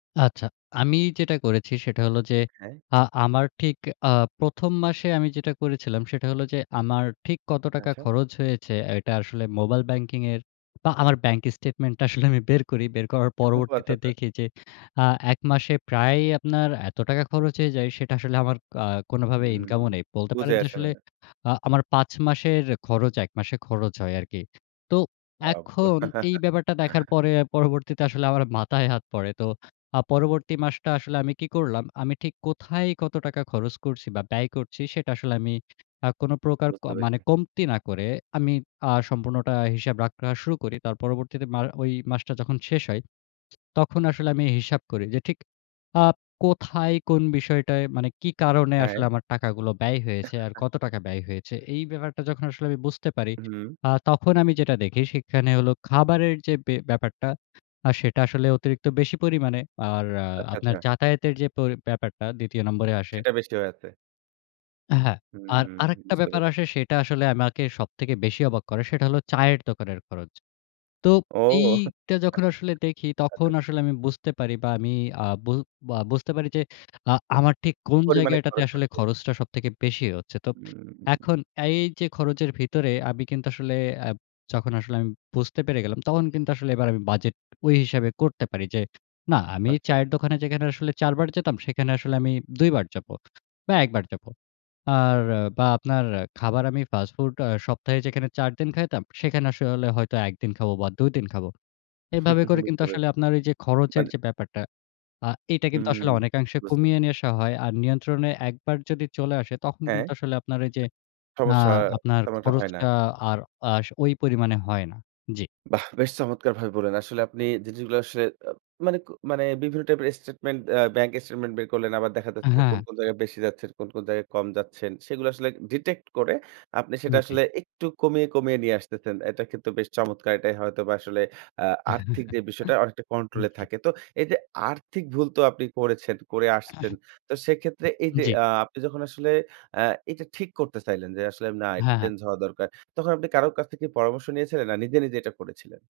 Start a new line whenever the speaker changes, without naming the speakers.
আচ্ছা, আমি যেটা করেছি সেটা হলো যে
হ্যাঁ।
আ আমার ঠিক আ ১ম মাসে আমি যেটা করেছিলাম সেটা হলো যে আমার ঠিক কত টাকা
আচ্ছা।
খরচ হয়েছে এটা আসলে মোবাইল ব্যাংকিং এর বা আমার ব্যাংক স্টেটমেন্টটা আসলে আমি বের করি। বের করার
ঠো আচ্ছা,
পরবর্তীতে
আচ্ছা।
দেখি যে আ ১ মাসে প্রায় আপনার এত টাকা খরচ হয়ে যায় সেটা আসলে আমার কা কোন ভাবে
উম
ইনকামও নেই। বলতে
বুঝে
পারেন যে
আসে না।
আসলে আ আমার ৫ মাসের খরচ ১ মাসের খরচ হয় আরকি। তো
আব্বা।
এখন এই ব্যাপারটা দেখার পরে পরবর্তীতে আসলে আমার মাথায় হাত পড়ে। তো আ পরবর্তী মাসটা আসলে আমি কি করলাম, আমি ঠিক কোথায় কত টাকা খরচ করছি বা ব্যয় করছি সেটা আসলে আমি আ কোন প্রকার ক
বুঝতে
মানে
পেরেছি।
কমতি না করে আমি আ সম্পূর্ণটা হিসাব রাখা শুরু করি। তার পরবর্তীতে মা ওই মাসটা যখন শেষ হয়। তখন আসলে আমি হিসাব করি যে ঠিক আপ কোথায় কোন বিষয়টায় মানে কী কারণে
হ্যাঁ।
আসলে আমার টাকাগুলো ব্যয় হয়েছে আর কত টাকা ব্যয় হয়েছে। এই ব্যাপারটা যখন আসলে আমি বুঝতে পারি,
হুম।
আ তখন আমি যেটা দেখি সেখানে হলো খাবারের যে ব্যা ব্যাপারটা আ সেটা আসলে অতিরিক্ত বেশি পরিমাণে। আর আ
আচ্ছা,
আপনার
আচ্ছা।
যাতায়াতের যে প ব্যাপারটা ২য় নম্বরে আসে।
সেটা বেশি অয়া আছে।
হ্যাঁ।
হুম,
আর
হুম।
আরেকটা
বুঝতে
ব্যাপার
পেরছি।
আসে সেটা আসলে আমাকে সবথেকে বেশি অবাক করে। সেটা হলো চায়ের দোকানের খরচ। তো
ও। আচ্ছা,
এইটা যখন আসলে দেখি তখন
আচ্ছা।
আসলে আমি বুঝতে পারি বা আমি আ বু বা বুঝতে পারি যে আ আমার ঠিক কোন
পরিমাণে
জায়গাটাতে
খরচ
আসলে
হচ্ছে।
খরচটা সবথেকে বেশি হচ্ছে। তো
হুম।
এখন এই যে খরচের ভিতরে আমি কিন্তু আসলে অ্যাব যখন আসলে আমি বুঝতে পেরে গেলাম তখন কিন্তু আসলে এবার আমি বাজেট ঐ হিসাবে করতে পারি যে না আমি
আচ্ছা।
চায়ের দোকানে যেখানে আসলে ৪ বার যেতাম সেখানে আসলে আমি ২ বার যাবো বা ১ বার যাবো। আর আ বা আপনার খাবার আমি ফাস্ট ফুড আ সপ্তাহে যেখানে ৪ দিন খাইতাম, সেখানে আসলে হয়তো ১ দিন খাবো বা ২ দিন খাবো। এভাবে করে কিন্তু
বুঝতে
আসলে
পেরে
আপনার এই যে খরচের
মানে
যে ব্যাপারটা আ এটা কিন্তু আসলে
হুম,
অনেকাংশে
বুঝতে পেরে
কমিয়ে নিয়ে আসা হয়। আর নিয়ন্ত্রণে ১ বার যদি চলে আসে তখন
হ্যাঁ।
কিন্তু আসলে আপনার এই যে আ
সমস্যা
আপনার
তেমন একটা
খরচ
হয় না।
আ আর খরচ আ আর ওই পরিমানে হয় না। জি।
বাহ! বেশ চমৎকার ভাবে বললেন। আসলে আপনি জিনিসগুলা আসলে অ্যা মানে, ক মানে বিভিন্ন টাইপের স্টেটমেন্ট অ্যা ব্যাংক স্টেটমেন্ট বের করলেন। আবার দেখা যাচ্ছে যে কোন,
হ্যাঁ।
কোন জায়গায় বেশি যাচ্ছেন, কোন, কোন জায়গায় কম যাচ্ছেন সেগুলো আসলে ডিটেক্ট করে আপনি সেটা
জি।
আসলে একটু কমিয়ে, কমিয়ে নিয়ে আসতেছেন। এটা কিন্তু বেশ চমৎকার এটাই হয়তবা আসলে আ আর্থিক যে বিষয়টা অনেকটা কন্ট্রোল
হুম,
এ
জি।
থাকে। তো এই যে আর্থিক ভুল তো আপনি করেছেন করে আসছেন। তো সেক্ষেত্রে এই যে
জি।
আ আপনি যখন আসলে আ এটা ঠিক করতে চাইলেন যে আসলে না এটা
হ্যাঁ, হ্যাঁ।
চেঞ্জ হওয়া দরকার। তখন আপনি কারো কাছ থেকে পরামর্শ নিয়েছিলেন? না নিজে, নিজে এটা করেছিলেন?